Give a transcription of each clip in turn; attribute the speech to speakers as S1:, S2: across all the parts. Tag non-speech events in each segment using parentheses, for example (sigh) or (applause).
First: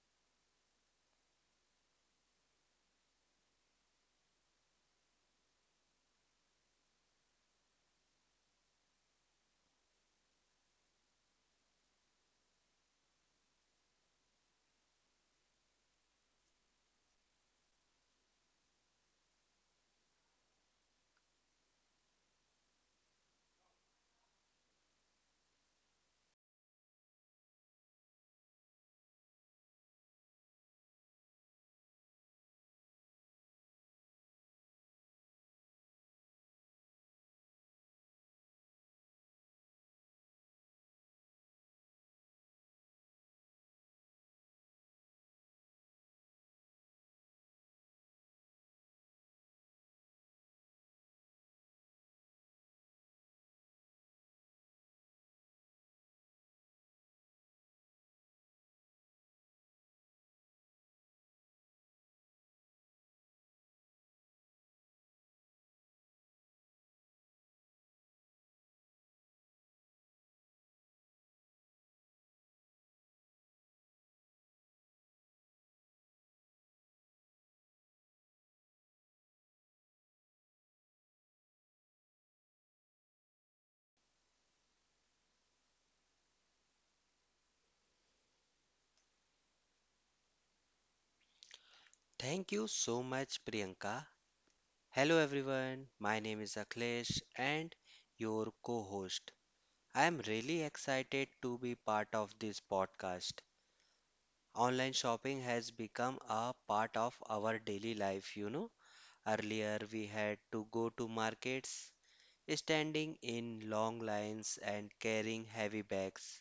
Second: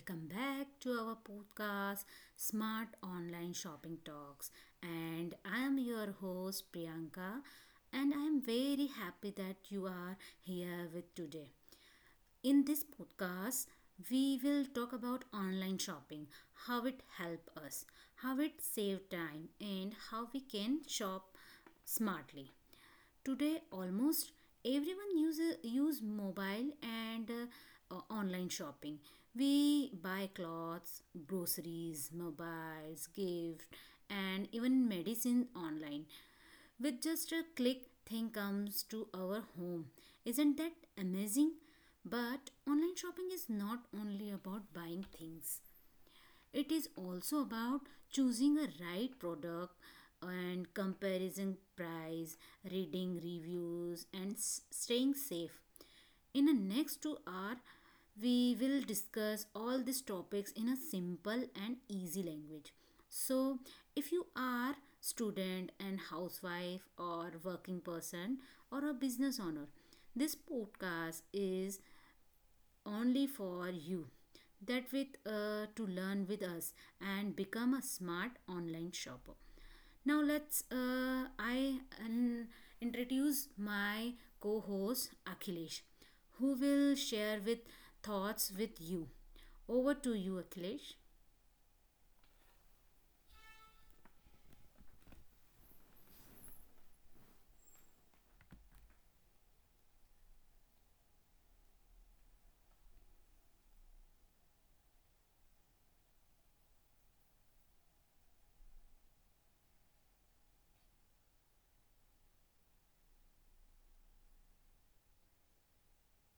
S1: welcome back to our podcast Smart Online Shopping Talks. And I am your host Priyanka, and I am very happy that you are here with today. In this podcast, we will talk about online shopping, how it helps us, how it saves time, and how we can shop smartly. Today, almost everyone uses use mobile and online shopping. We buy clothes, groceries, mobiles, gift, and even medicine online. With just a click, thing comes to our home. Isn't that amazing? But online shopping is not only about buying things. It is also about choosing a right product and comparison price, reading reviews, and staying safe. In the next 2 hour, we will discuss all these topics in a simple and easy language. So, if you are student and housewife or working person or a business owner, this podcast is only for you. That with to learn with us and become a smart online shopper. Now let's I um, introduce my co-host Akhilesh, who will share with thoughts with you. Over to you, Akhilesh.
S2: Thank you so much, Priyanka. Hello, everyone. My name is Akhilesh and your co host. I am really excited to be part of this podcast. Online shopping has become a part of our daily life. Earlier, we had to go to markets, standing in long lines and carrying heavy bags.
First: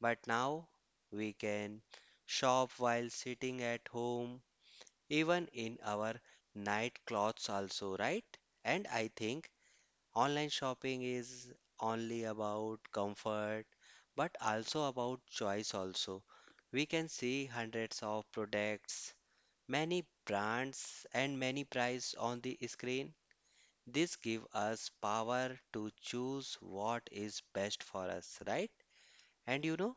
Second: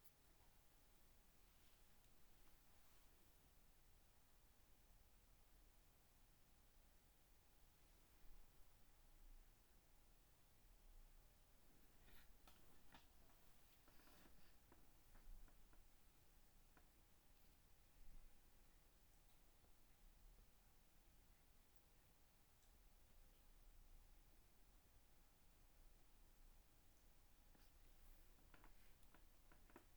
S2: But now, we can shop while sitting at home even in our night clothes also, right? And I think online shopping is only about comfort but also about choice also. We can see hundreds of products, many brands and many prices on the screen. This gives us power to choose what is best for us, right? And you know,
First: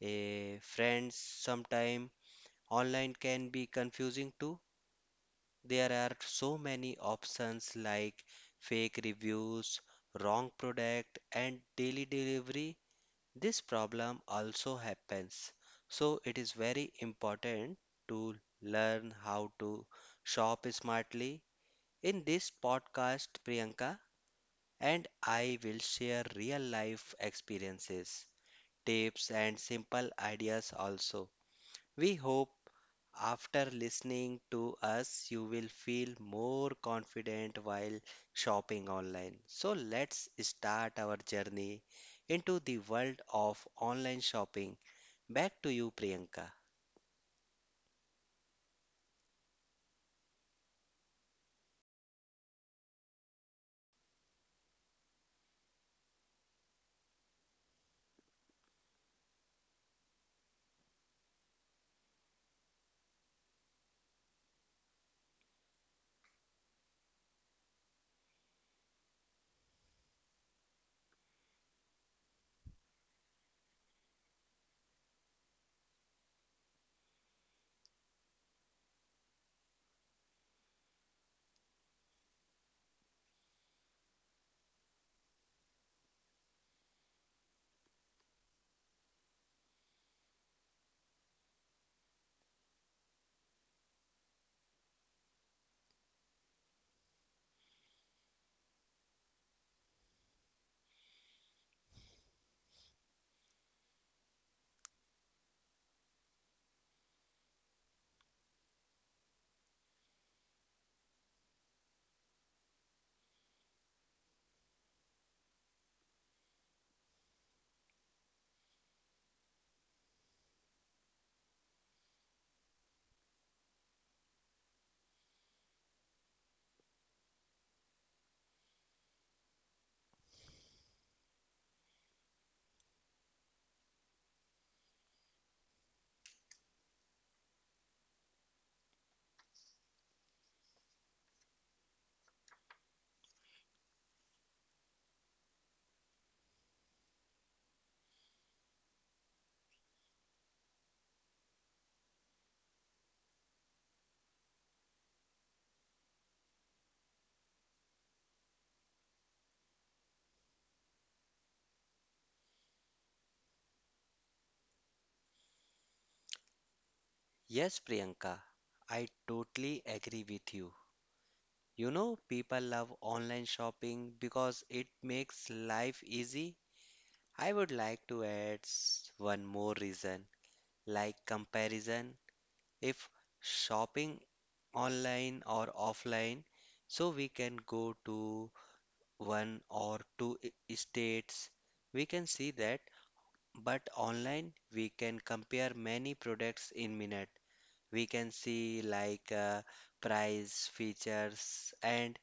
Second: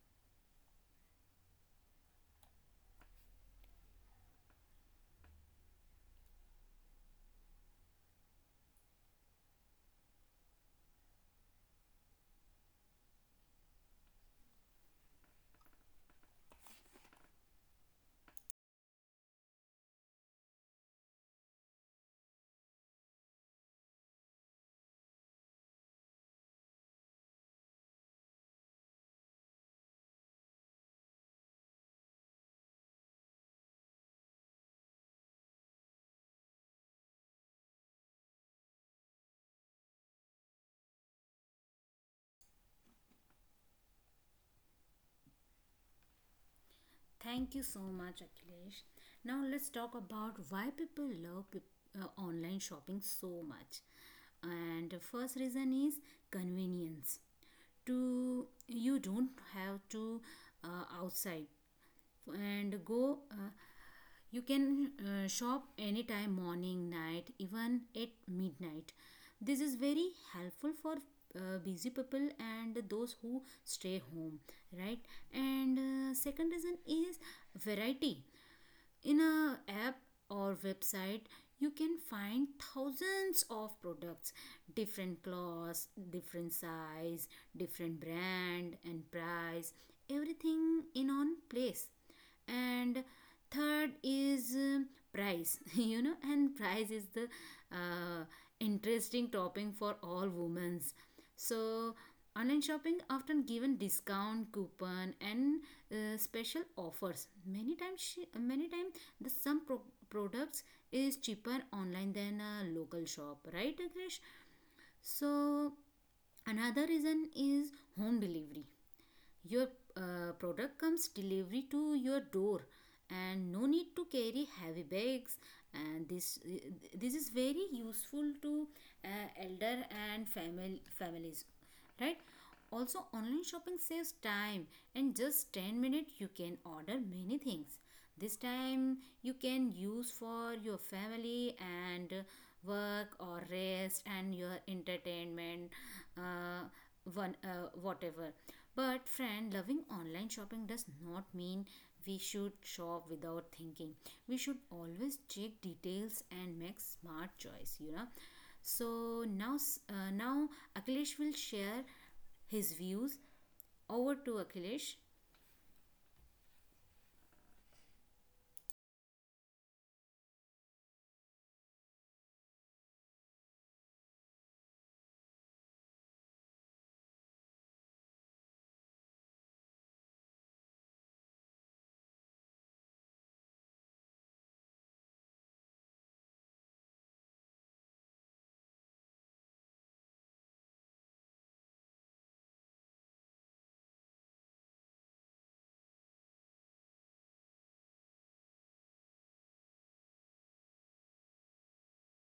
S2: friends, sometimes online can be confusing too. There are so many options like fake reviews, wrong product, and daily delivery. This problem also happens. So, it is very important to learn how to shop smartly. In this podcast, Priyanka and I will share real life experiences, tips, and simple ideas also. We hope after listening to us, you will feel more confident while shopping online. So, let's start our journey into the world of online shopping. Back to you, Priyanka.
S1: Thank you so much, Akhilesh. Now let's talk about why people love peop online shopping so much. And the first reason is convenience. To you don't have to outside and go, you can shop anytime, morning, night, even at midnight. This is very helpful for busy people and those who stay home, right? And second reason is variety in a app or website, you can find thousands of products, different clothes, different size, different brand and price, everything in one place. And third is price (laughs) you know, and price is the uh, interesting topping for all women's. So online shopping often given discount coupon and special offers. Many time the products is cheaper online than a local shop, right, agresh? So another reason is home delivery. Your product comes delivery to your door and no need to carry heavy bags. And this is very useful to uh, elder and family families, right? Also online shopping saves time. In just 10 minutes you can order many things. This time you can use for your family and work or rest and your entertainment. Uh, one whatever But, friend, loving online shopping does not mean we should shop without thinking. We should always check details and make smart choice, you know. So, now, now Akhilesh will share his views. Over to Akhilesh.
S2: Yes, Priyanka, I totally agree with you. You know, people love online shopping because it makes life easy. I would like to add one more reason, like comparison. If shopping online or offline. So we can go to one or two states. We can see that, but online we can compare many products in minute. We can see like price, features, and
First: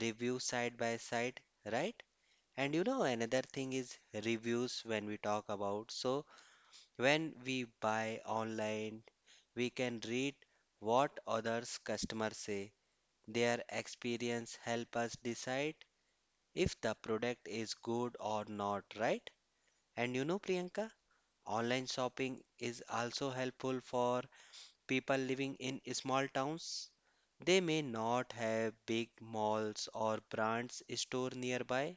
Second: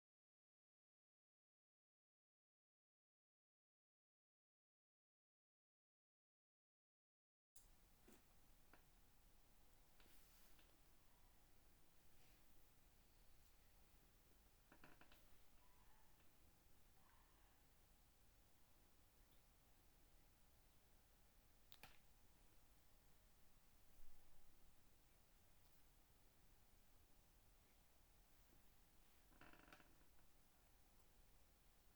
S2: review side by side, right? And you know, another thing is reviews when we talk about. So when we buy online, we can read what others customers say their experience help us decide if the product is good or not, right? And you know, Priyanka, online shopping is also helpful for people living in small towns. They may not have big malls or brands store nearby,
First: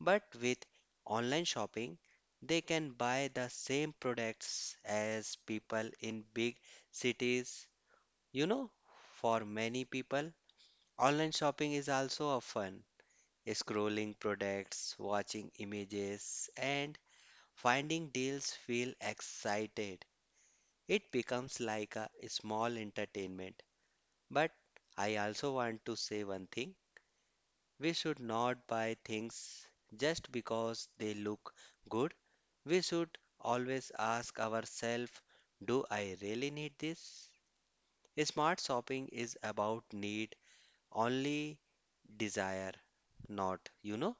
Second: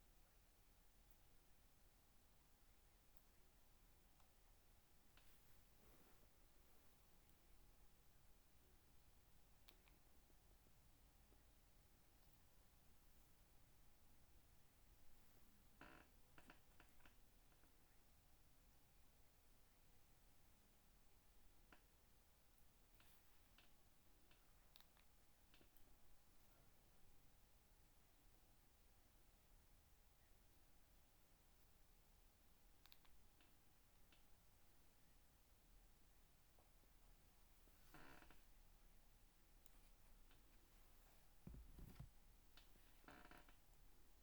S2: but with online shopping, they can buy the same products as people in big cities. You know, for many people, online shopping is also a fun scrolling products, watching images, and finding deals feel excited. It becomes like a small entertainment. But I also want to say one thing we should not buy things just because they look good. We should always ask ourselves, do I really need this? Smart shopping is about need, only desire, not.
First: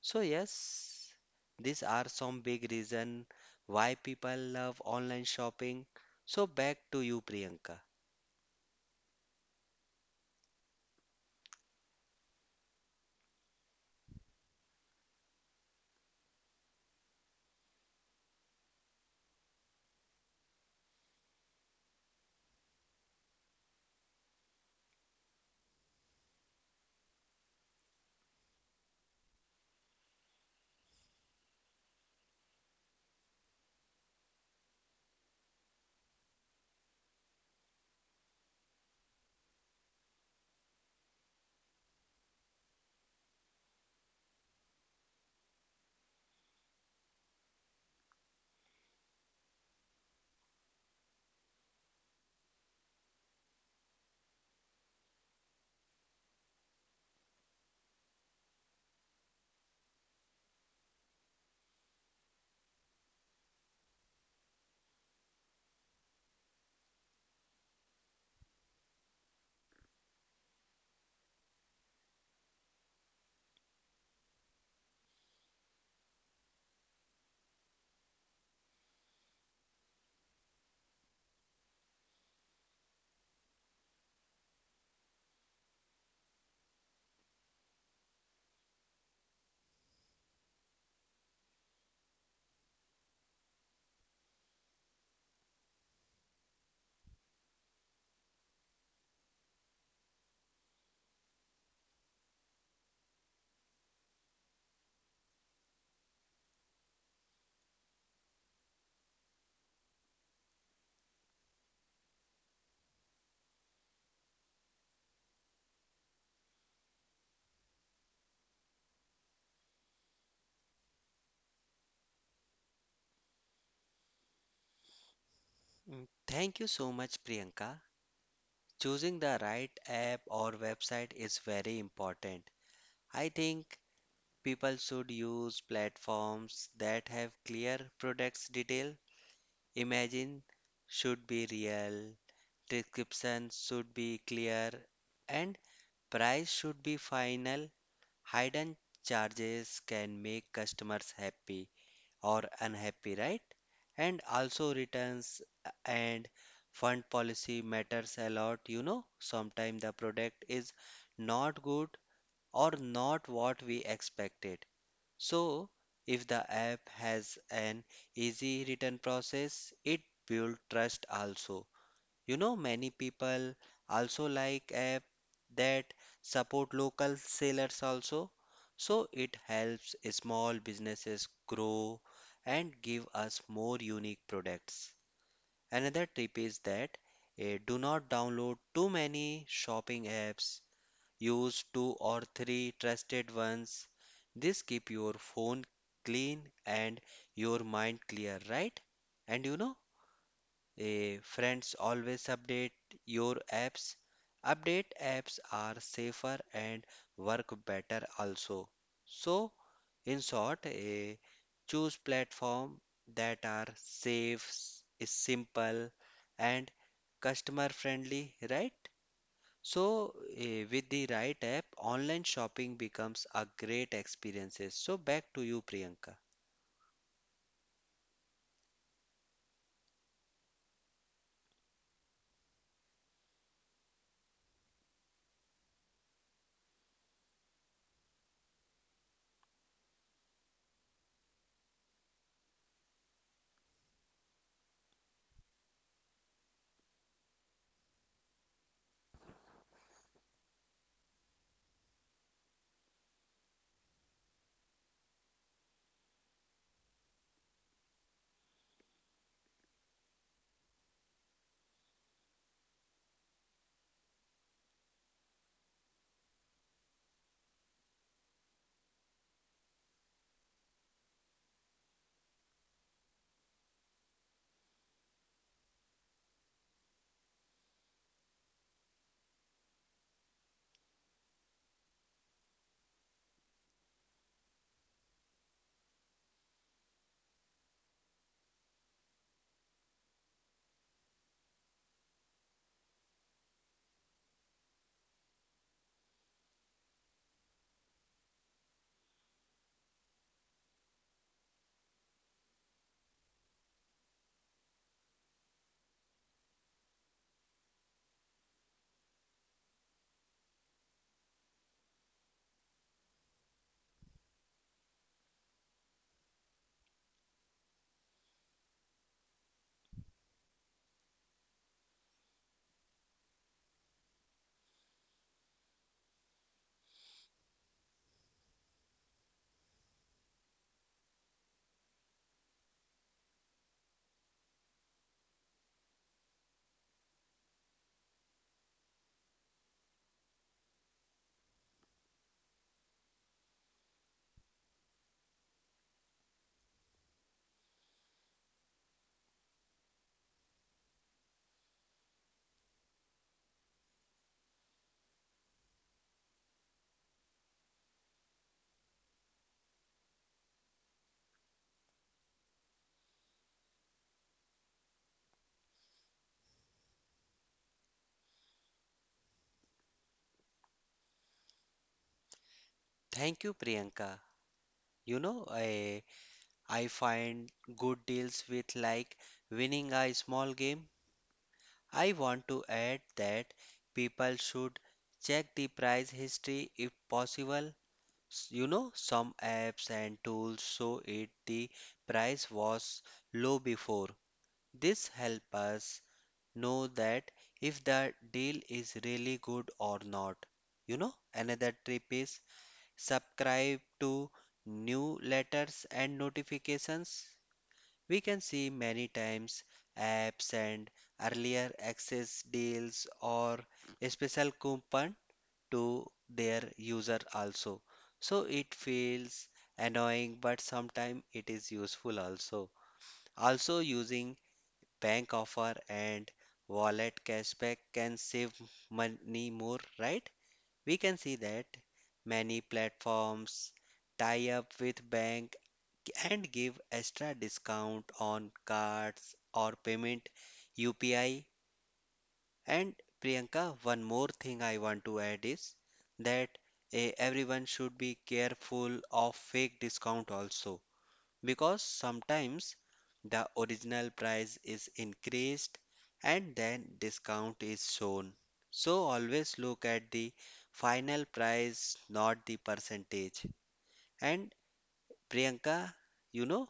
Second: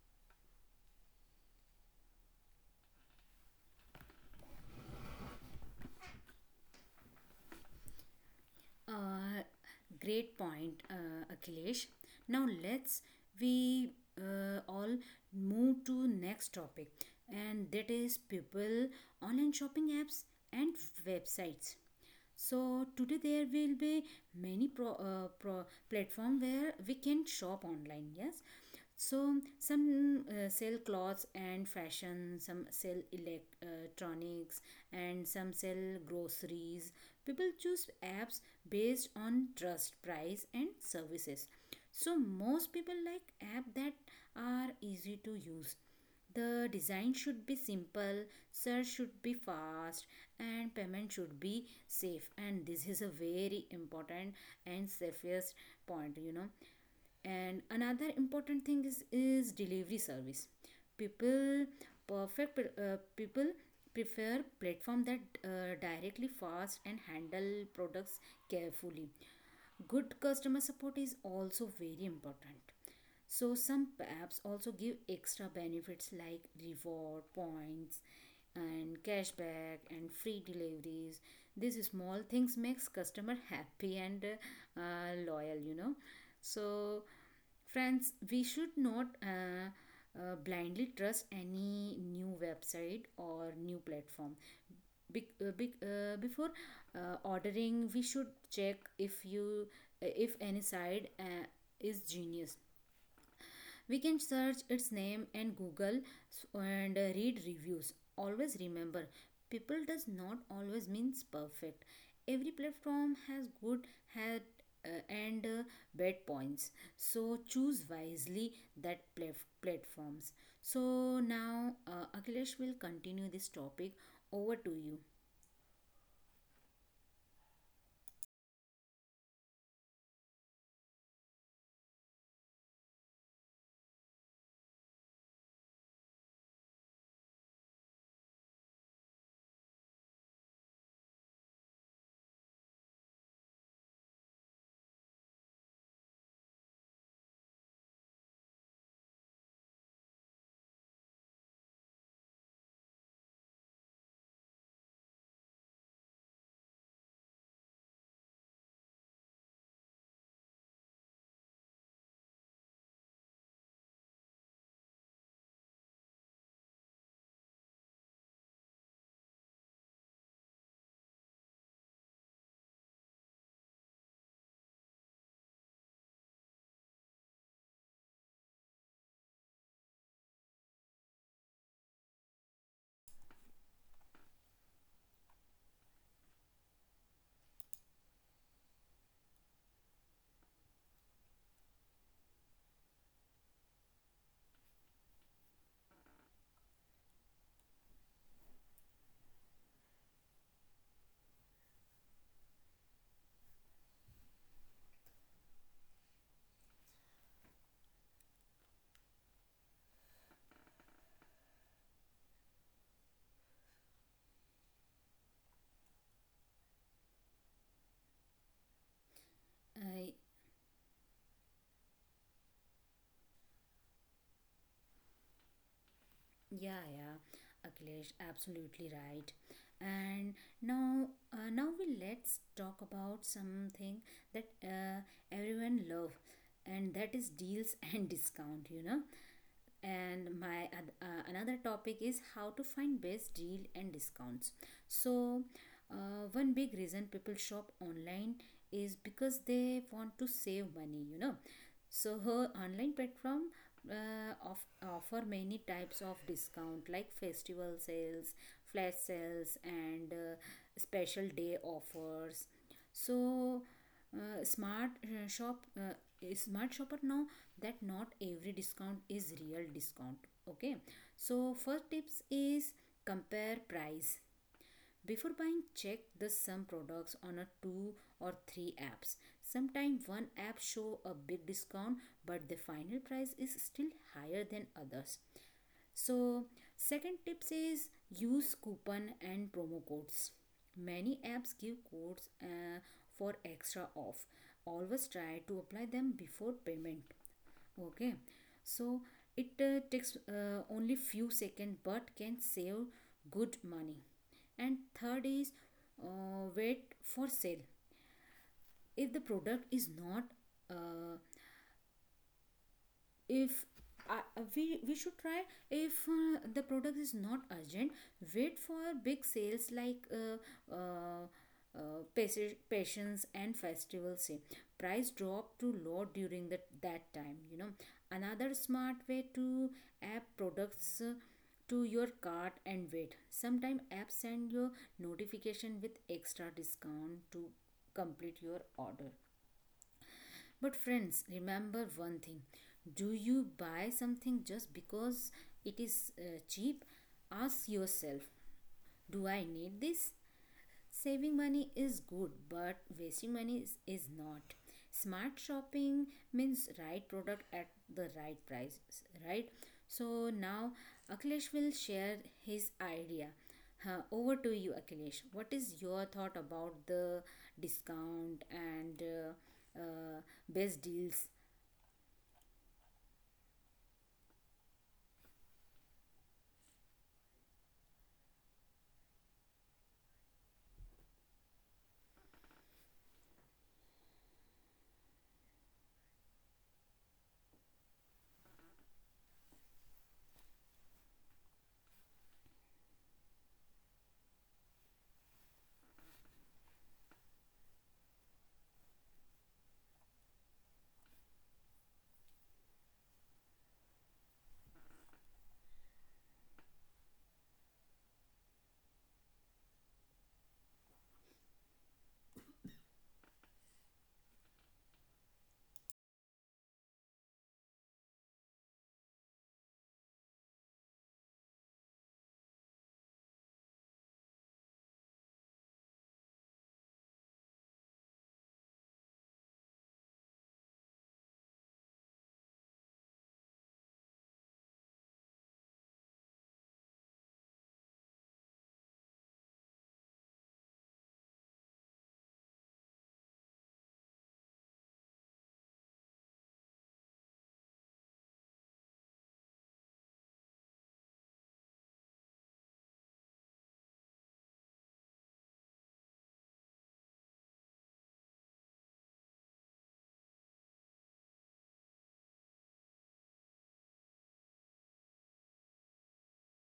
S2: So yes, these are some big reason why people love online shopping. So back to you, Priyanka.
S1: Uh, great point, Akhilesh. Now, let's we all move to next topic, and that is people online shopping apps and websites. So today there will be many pro platform where we can shop online, yes. So some sell clothes and fashion, some sell electronics, and some sell groceries. People choose apps based on trust, price, and services. So most people like app that are easy to use. The design should be simple, search should be fast, and payment should be safe. And this is a very important and safest point, you know. And another important thing is delivery service. People People prefer platform that directly fast and handle products carefully. Good customer support is also very important. So some apps also give extra benefits like reward points and cashback and free deliveries. These small things makes customer happy and loyal, you know. So friends, we should not blindly trust any new website or new platform. Before ordering, we should check if you if any side is genius. We can search its name and Google and read reviews. Always remember, people does not always means perfect. Every platform has good, had and bad points. So choose wisely that platforms. So now Akhilesh will continue this topic. Over to you.
S2: Mm. Thank you so much, Priyanka. Choosing the right app or website is very important. I think people should use platforms that have clear products detail. Imagine should be real, description should be clear, and price should be final. Hidden charges can make customers happy or unhappy, right? And also returns and fund policy matters a lot, you know. Sometimes the product is not good or not what we expected. So, if the app has an easy return process, it builds trust also. You know, many people also like app that support local sellers also. So it helps small businesses grow and give us more unique products. Another tip is that do not download too many shopping apps. Use two or three trusted ones. This keep your phone clean and your mind clear, right? And you know, friends, always update your apps. Update apps are safer and work better also. So, in short, choose platform that are safe, is simple, and customer friendly, right? So,
S1: Uh,
S2: with the right app, online shopping becomes a great experience. So, back to you, Priyanka.
S1: Yeah, yeah, Akhilesh, absolutely right. And now, now we let's talk about something that everyone love, and that is deals (laughs) and discount. You know, and my another topic is how to find best deal and discounts. So one big reason people shop online is because they want to save money, you know. So her online platform uh, of, offer many types of discount like festival sales, flash sales, and special day offers. So uh, smart uh, shop uh, smart shopper know that not every discount is real discount. Okay, so first tips is compare price. Before buying, check the some products on a two or three apps. Sometimes one app show a big discount but the final price is still higher than others. So, second tips is use coupon and promo codes. Many apps give codes for extra off. Always try to apply them before payment. Okay, so it takes only few seconds but can save good money. And third is wait for sale. If the product is not uh, if we we should try If the product is not urgent, wait for big sales like uh, pas- patients and festival sale, price drop to low during that time, you know. Another smart way to add products to your cart and wait. Sometime apps send your notification with extra discount to complete your order. But friends, remember one thing. Do you buy something just because it is cheap? Ask yourself, do I need this? Saving money is good, but wasting money is not. Smart shopping means right product at the right price, right? So now Akhilesh will share his idea. Huh, over to you, Akhilesh. What is your thought about the discount and uh, best deals?
S2: Thank you, Priyanka. You know, I find good deals with like winning a small game. I want to add that people should check the price history if possible. You know, some apps and tools show it the price was low before. This helps us know that if the deal is really good or not. You know, another tip is subscribe to newsletters and notifications. We can see many times apps and earlier access deals or a special coupon to their user also. So it feels annoying but sometimes it is useful also. Also using bank offer and wallet cashback can save money more, right? We can see that many platforms tie up with bank and give extra discount on cards or payment UPI. And Priyanka, one more thing I want to add is that everyone should be careful of fake discount also because sometimes the original price is increased and then discount is shown. So always look at the final price, not the percentage. And Priyanka, you know,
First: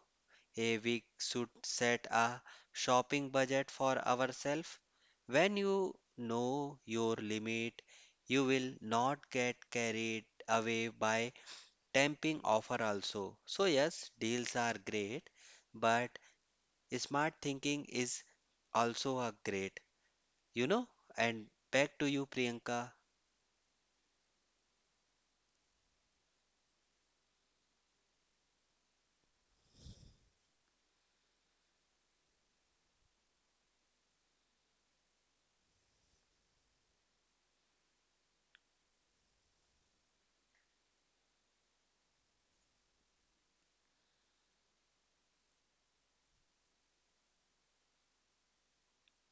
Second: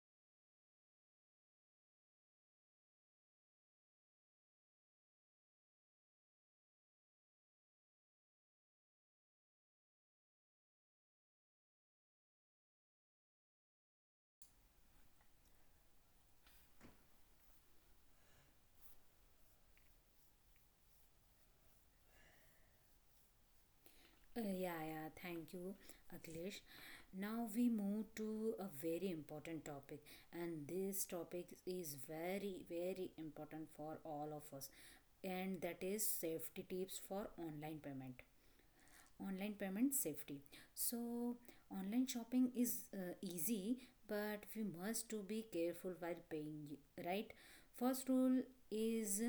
S2: a we should set a shopping budget for ourselves. When you know your limit, you will not get carried away by tempting offer also. So yes, deals are great, but smart thinking is also a great, you know? And back to you, Priyanka.
S1: Yeah, yeah, thank you, Akhilesh. Now we move to a very important topic, and this topic is very, very important for all of us, and that is safety tips for online payment, online payment safety. So online shopping is easy, but we must to be careful while paying, right? First rule is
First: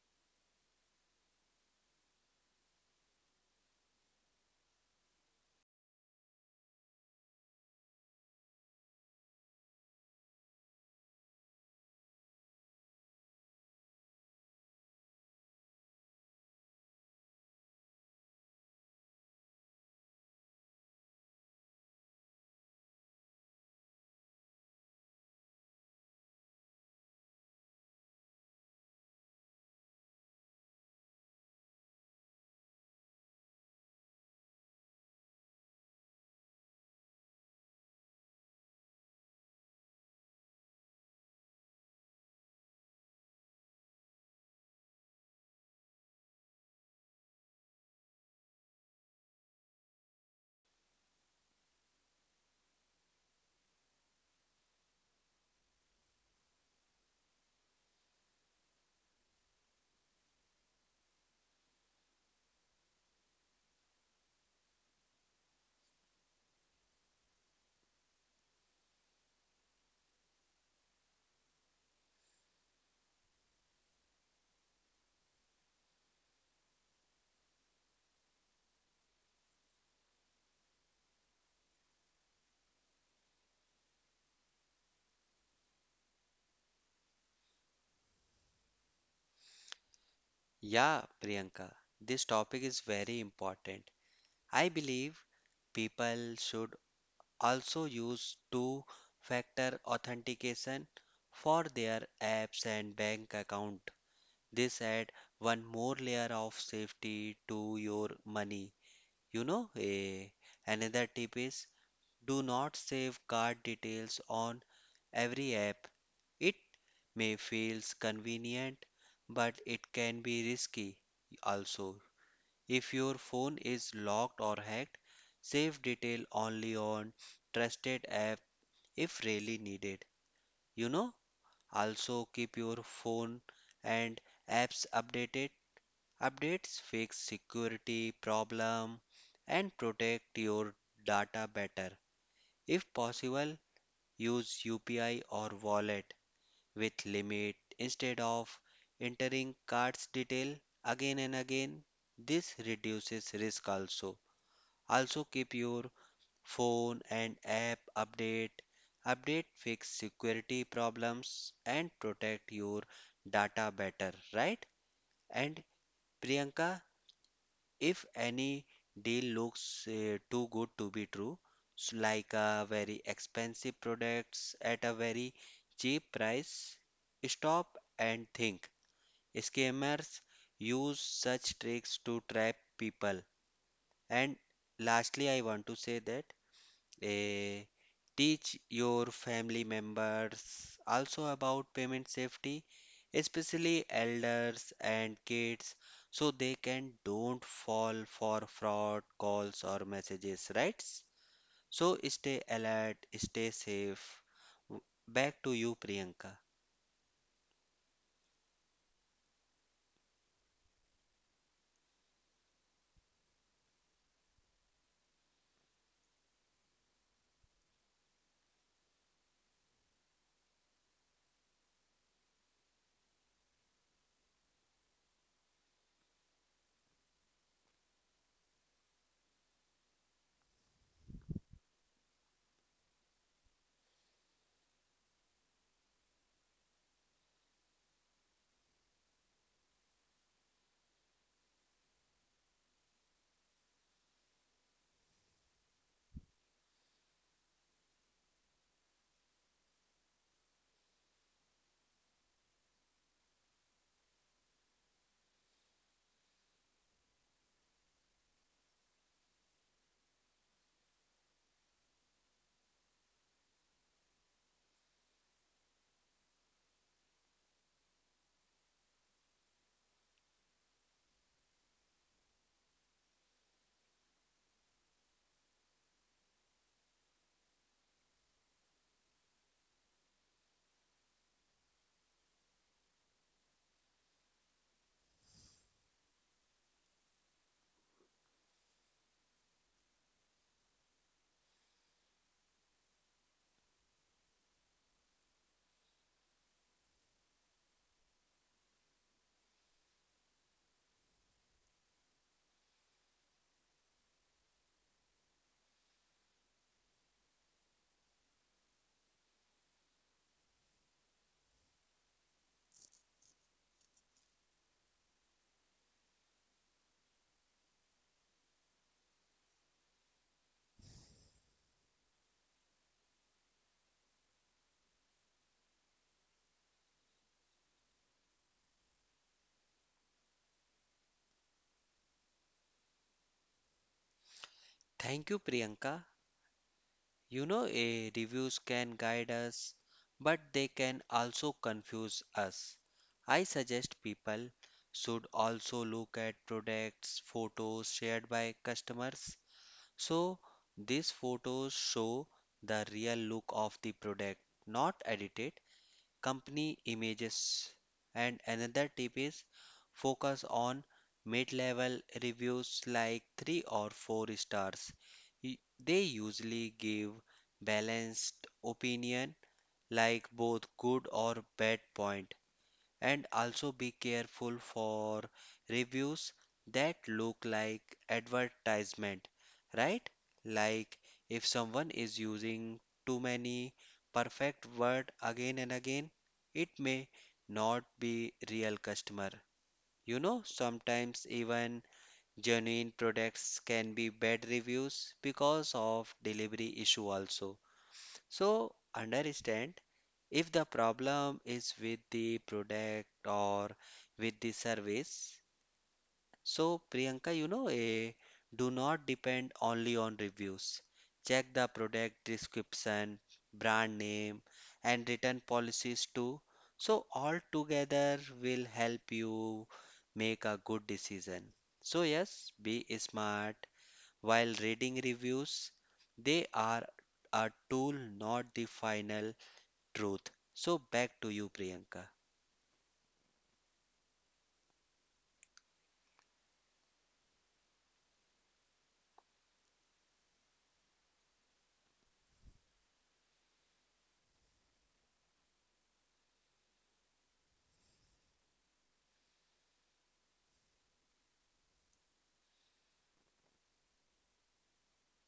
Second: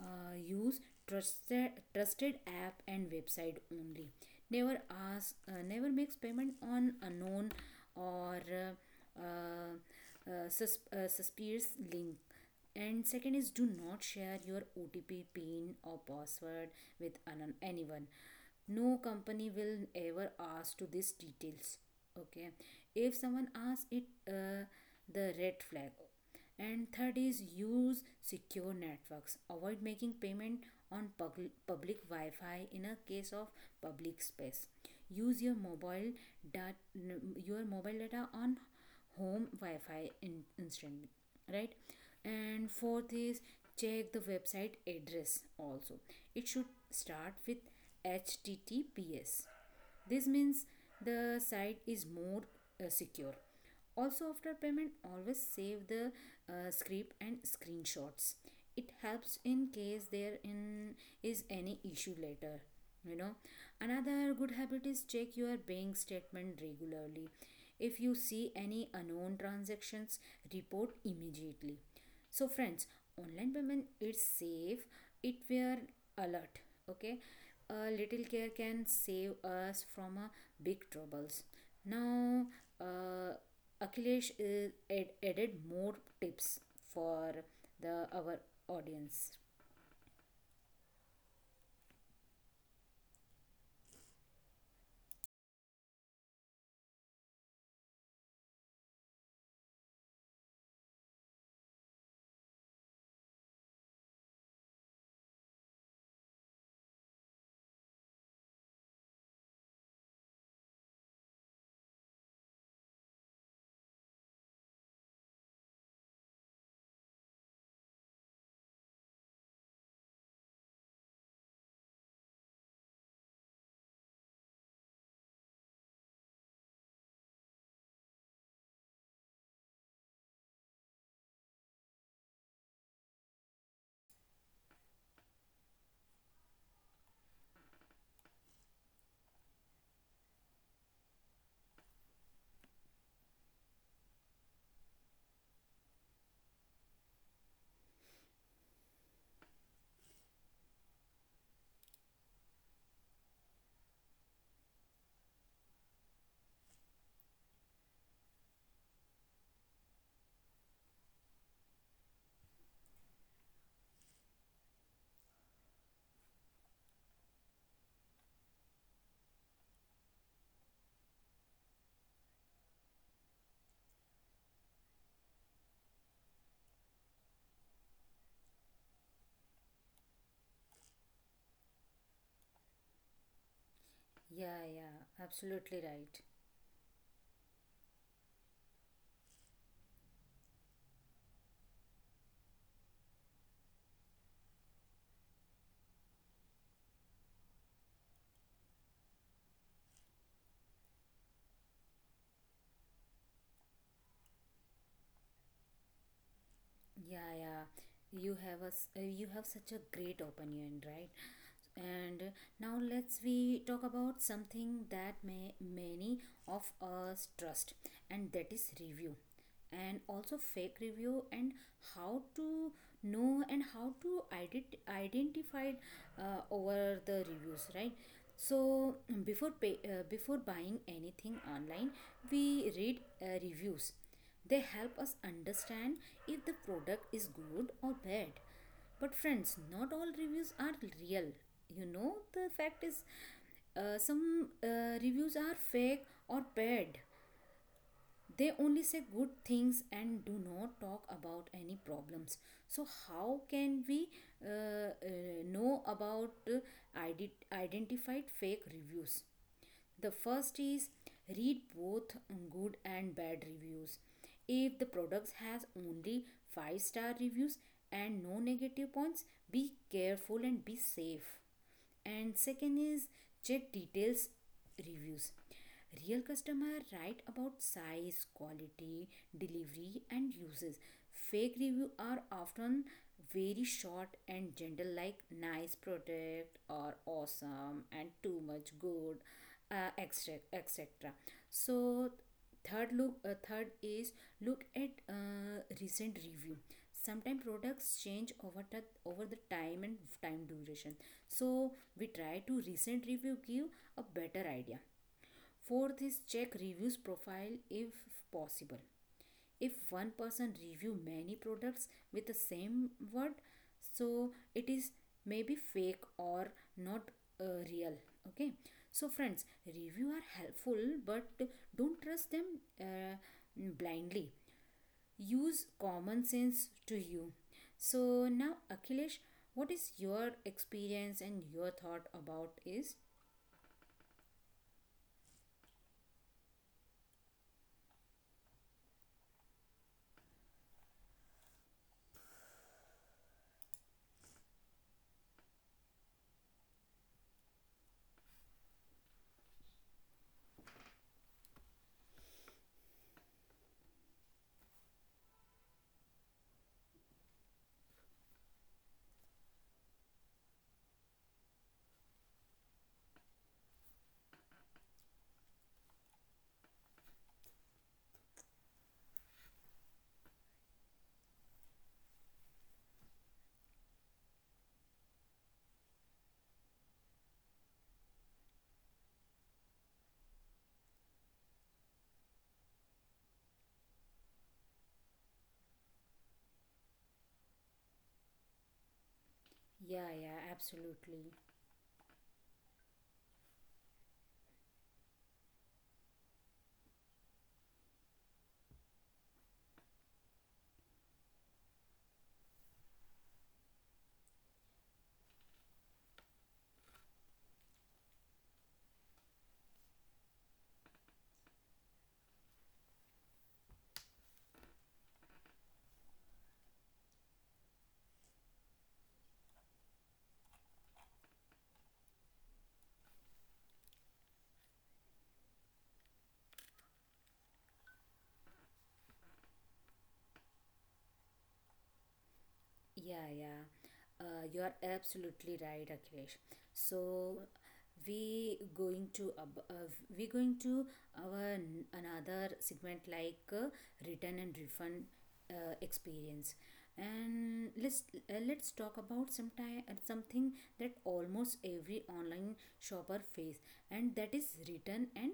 S1: use trusted app and website only. never Never makes payment on unknown or suspicious link. And second is do not share your otp pin or password with anyone. No company will ever ask to these details. Okay, if someone asks it, the red flag. And third is use secure networks. Avoid making payment on public wi-fi. In a case of public space, use your mobile dat- your mobile data on home Wi-Fi in instantly, right? And fourth is check the website address also. It should start with HTTPS. This means the site is more secure. Also, after payment, always save the script and screenshots. It helps in case there in is any issue later. You know, another good habit is check your bank statement regularly. If you see any unknown transactions, report immediately. So friends, online payment is safe. It we're alert. Okay, a little care can save us from a big troubles. Now, uh, akhilesh is added more tips for the our audience.
S2: Yeah, Priyanka, this topic is very important. I believe people should also use two factor authentication for their apps and bank account. This adds one more layer of safety to your money. You know, Another tip is do not save card details on every app. It may feels convenient, but it can be risky also. If your phone is locked or hacked, save detail only on trusted apps if really needed. You know, also keep your phone and apps updated. Updates fix security problem and protect your data better. If possible, use UPI or wallet with limit instead of entering card's detail again and again. This reduces risk also. Also keep your phone and app update. Update fix security problems and protect your data better, right? And Priyanka, if any deal looks too good to be true, like a very expensive products at a very cheap price, stop and think. Scammers use such tricks to trap people. And
S1: Yeah, yeah,
S2: lastly, I want to
S1: absolutely
S2: say that
S1: right.
S2: Eh, teach your family members also about payment safety, especially elders and kids, so they can don't fall for fraud calls or messages, right? So stay alert, stay safe. W- Back to you, Priyanka.
S1: Yeah, yeah. You have a you have such a great opinion, right? And now let's we talk about something that may many of us trust, and that is review, and also fake review, and how to know and how to identify over the reviews, right? So before buying anything online, we read reviews. They help us understand if the product is good or bad. But, friends, not all reviews are real. You know, the fact is, some reviews are fake or bad. They only say good things and do not talk about any problems. So, how can we uh, uh, know about uh, identified fake reviews? The first is read both good and bad reviews. If the product has only 5-star reviews and no negative points, be careful and be safe. And second is check details reviews. Real customer write about size, quality, delivery and uses. Fake review are often very short and general like nice product or awesome and too much good, etc etc. So third is look at recent review. Sometimes products change over the time and time duration. So we try to recent review give a better idea. Fourth is check reviews profile if possible. If one person review many products with the same word, so it is maybe fake or not real. Okay, so friends, review are helpful, but don't trust them uh, blindly. Use common sense to you. So now, Akhilesh, what is your experience and your thought about is?
S2: Thank you, Priyanka. You know, reviews can guide us, but they can also confuse us. I suggest people should also look at products, photos shared by customers. So, these photos show the real look of the product, not edited company images. And another tip is focus on mid level reviews like 3 or 4 stars. Y- They usually give balanced opinion like both good or bad point and also be careful for reviews that look like advertisement, right? Like if someone is using too many perfect word again and again, it may not be real customer.
S1: Yeah,
S2: You
S1: yeah,
S2: know, sometimes
S1: absolutely.
S2: even genuine products can be bad reviews because of delivery issue also. So understand if the problem is with the product or with the service. So Priyanka, you know, do not depend only on reviews. Check the product description, brand name, and return policies too. So, all together will help you make a good decision. So, yes, be smart while reading reviews. They are a tool, not the final truth. So back to you, Priyanka.
S1: Yeah, yeah. You're absolutely right, Akhilesh. So we going to ab- uh, we going to another segment like return and refund experience, and let's talk about sometime something that almost every online shopper face, and that is return and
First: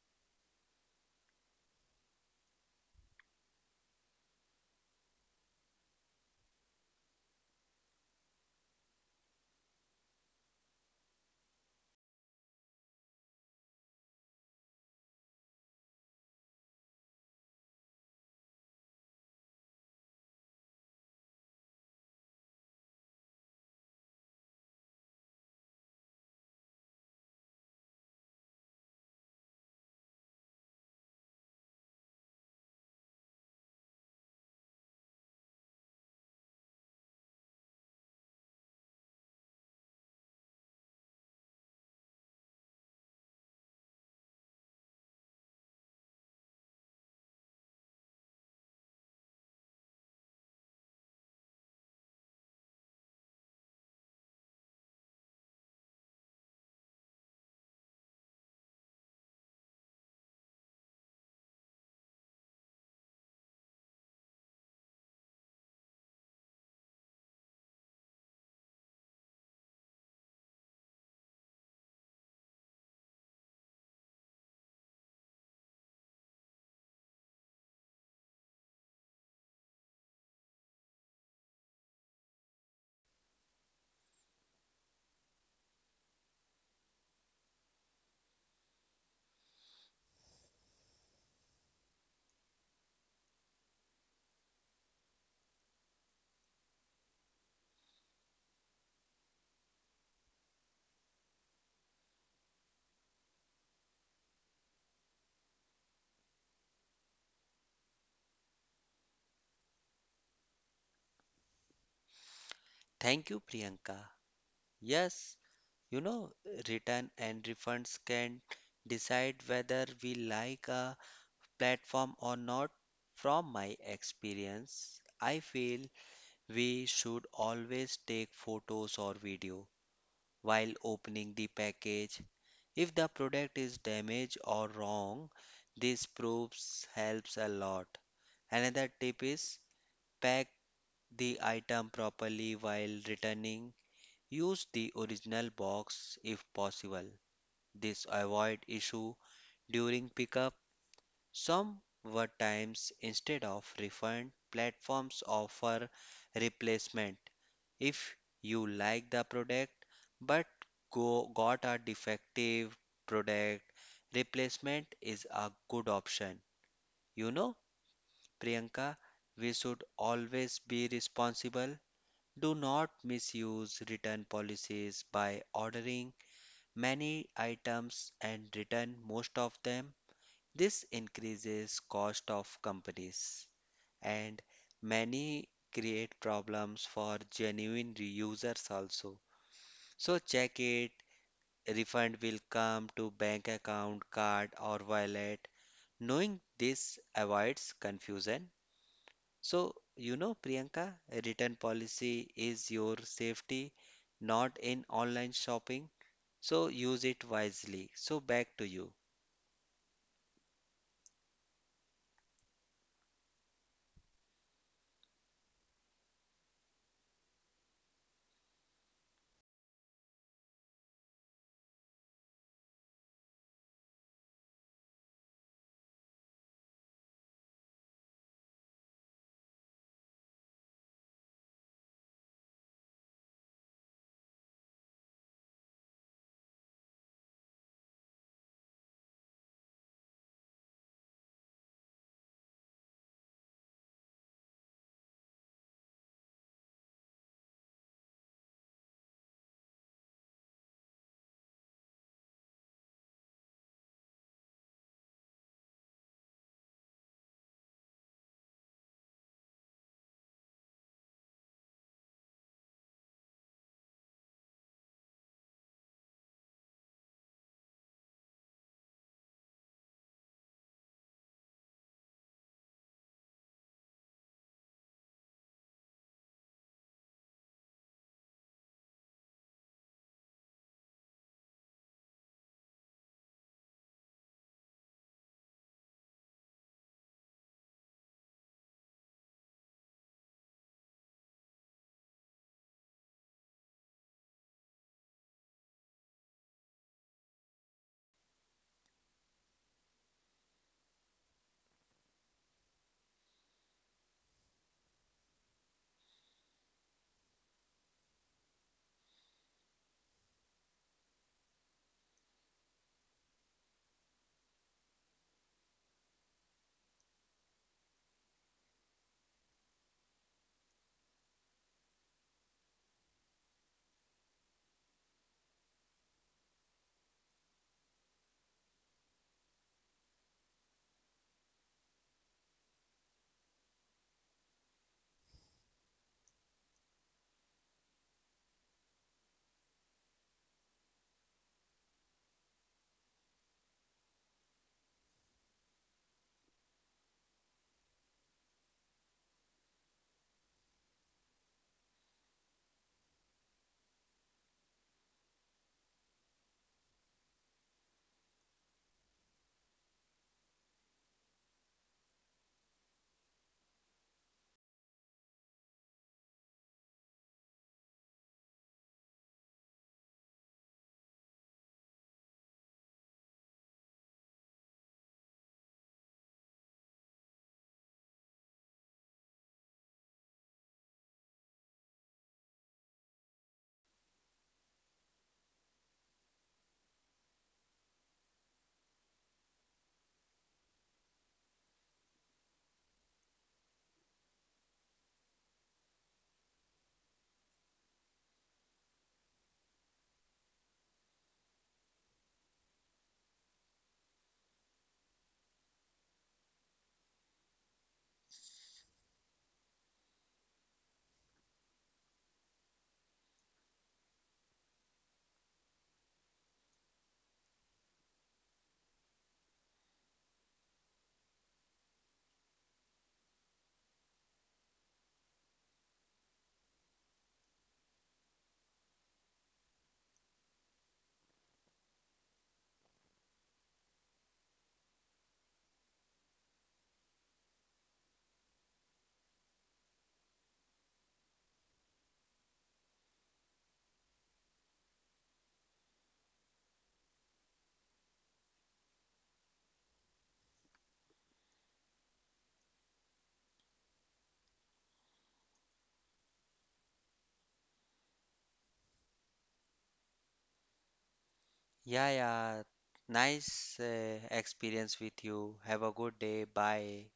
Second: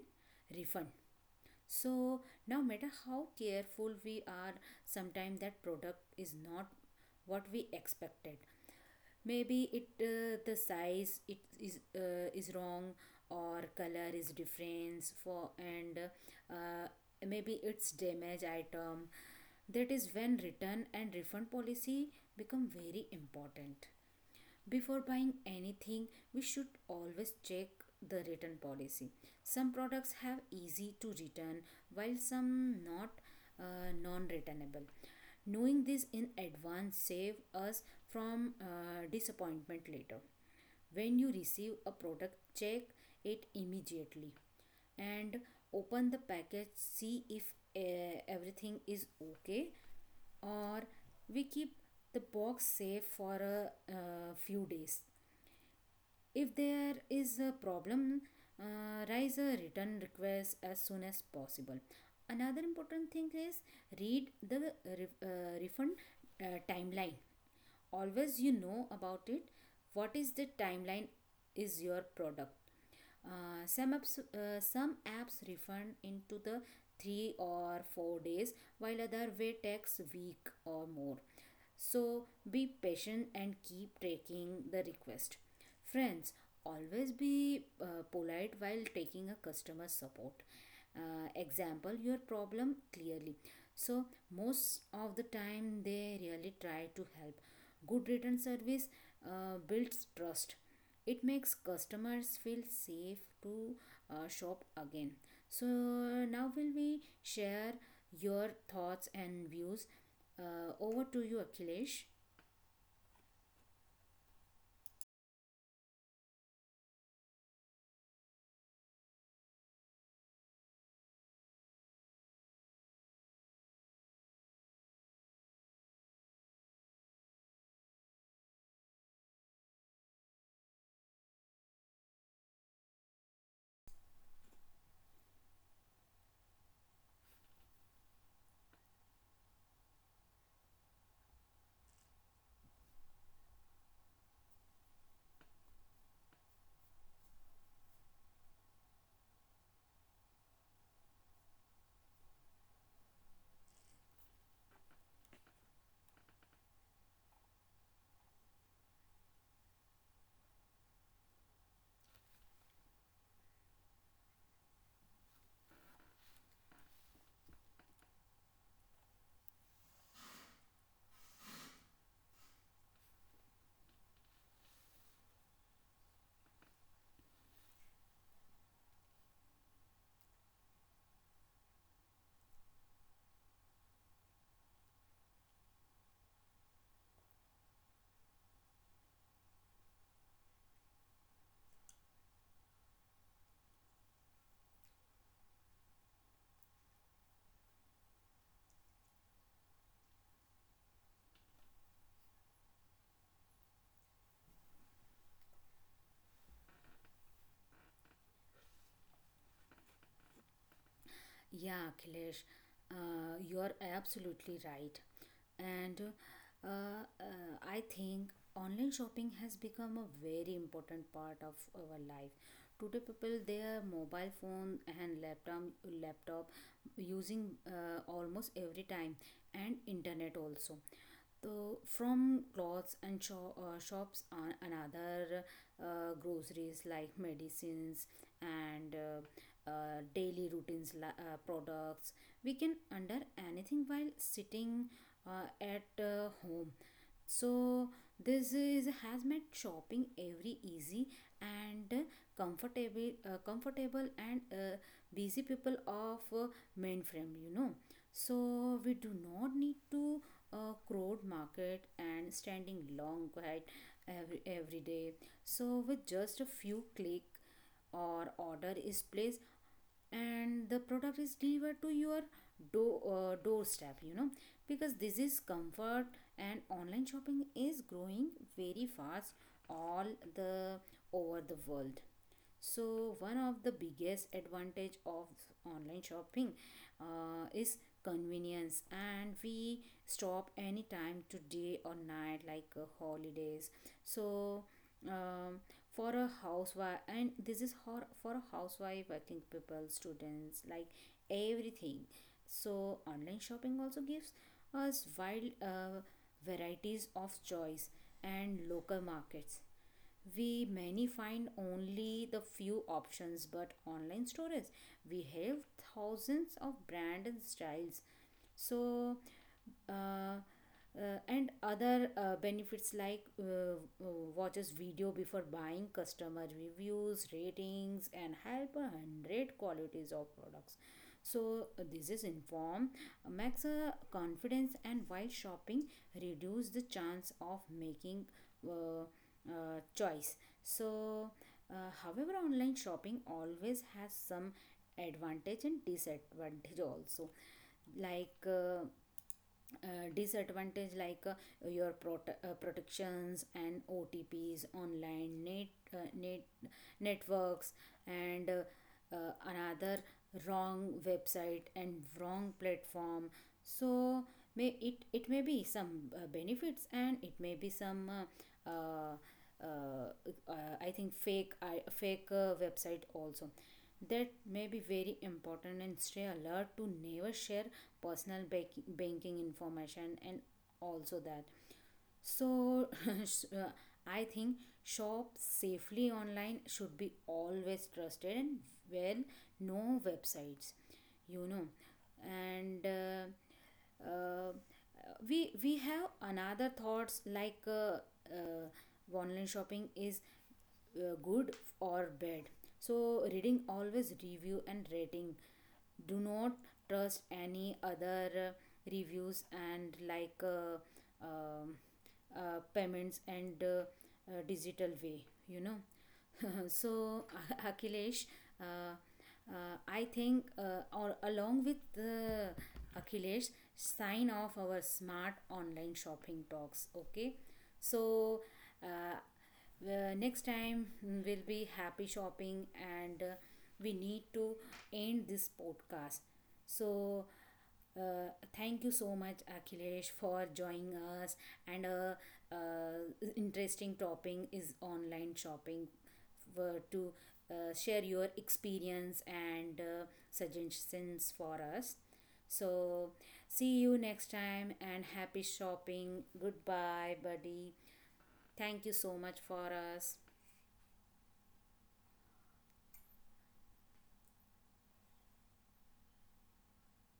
S1: refund. So no matter how careful we are, sometimes that product is not what we expected. Maybe it the size it is wrong or color is different for and uh, maybe it's damaged item. That is when return and refund policy become very important. Before buying anything, we should always check the return policy. Some products have easy to return while some not, non-returnable. Knowing this in advance save us from disappointment later. When you receive a product, check it immediately and open the package, see if everything is okay, or we keep the box safe for a few days. If there is a problem, raise a return request as soon as possible. Another important thing is read the refund timeline. Always you know about it. What is the timeline is your product? Some apps refund into the 3 or 4 days, while other way takes week or more. So be patient and keep taking the request. Friends, always be polite while taking a customer support. Example your problem clearly. So most of the time they really try to help. Good return service builds trust, it makes customers feel safe to shop again. So now will we share your thoughts and views, over to you, Akhilesh.
S2: Thank you, Priyanka. Yes, you know, return and refunds can decide whether we like a platform or not. From my experience, I feel we should always take photos or video while opening the package. If the product is damaged or wrong, this proves helps a lot. Another tip is pack the item properly while returning. Use the original box if possible. This avoid issue during pickup. Some were times instead of refund, platforms offer replacement if you like the product but go got a defective product. Replacement is a good option. You know, Priyanka, we should always be responsible do not misuse return policies by ordering many items and return most of them. This increases cost of companies and many create problems for genuine reusers also. So check it, refund will come to bank account, card or wallet. Knowing this avoids confusion. So, you know, Priyanka, return policy is your safety, not in online shopping. So, use it wisely. So, back to you.
S1: Yeah, Akhilesh, you're absolutely right. And uh, I think online shopping has become a very important part of our life. Today, people their mobile phone and laptop using almost every time, and internet also. So from clothes and shops on another groceries like medicines and daily routines products we can under anything while sitting at home. So this is has made shopping every easy and comfortable and busy people of mainframe, you know. So we do not need to crowd market and standing long quite every day. So with just a few click or order is placed and the product is delivered to your doorstep, you know, because this is comfort. And online shopping is growing very fast all the over the world. So one of the biggest advantage of online shopping is convenience, and we stop anytime today or night like holidays. So um, for a housewife, and this is for a housewife, working people, students, like everything. So online shopping also gives us wide varieties of choice. And local markets we many find only the few options, but online stores we have thousands of brand and styles. So uh, and other benefits like watches video before buying, customer reviews, ratings and help a hundred qualities of products. So this is inform max confidence and while shopping reduce the chance of making uh, choice. So however online shopping always has some advantage and disadvantage also, like disadvantage like your protections and OTPs, online net net networks, and another wrong website and wrong platform. So may it may be some benefits, and it may be some uh, uh, I think fake website also. That may be very important, and stay alert to never share personal banking information and also that. So, (laughs) s- uh, I think shop safely online should be always trusted and, well, no websites, you know, and. uh, we have another thoughts like uh, online shopping is good or bad. So reading always review and rating, do not trust any other reviews and like um payments and digital way, you know. (laughs) So (laughs) Akhilesh, uh, uh, I think or along with the Akhilesh, sign off our smart online shopping talks, okay. So uh, next time will be happy shopping, and we need to end this podcast. So uh, thank you so much, Akhilesh, for joining us. And a interesting topic is online shopping, were to share your experience and suggestions for us. So see you next time and happy shopping. Goodbye, buddy. Thank you so much for us.
S2: Yeah, yeah. Nice experience with you. Have a good day. Bye.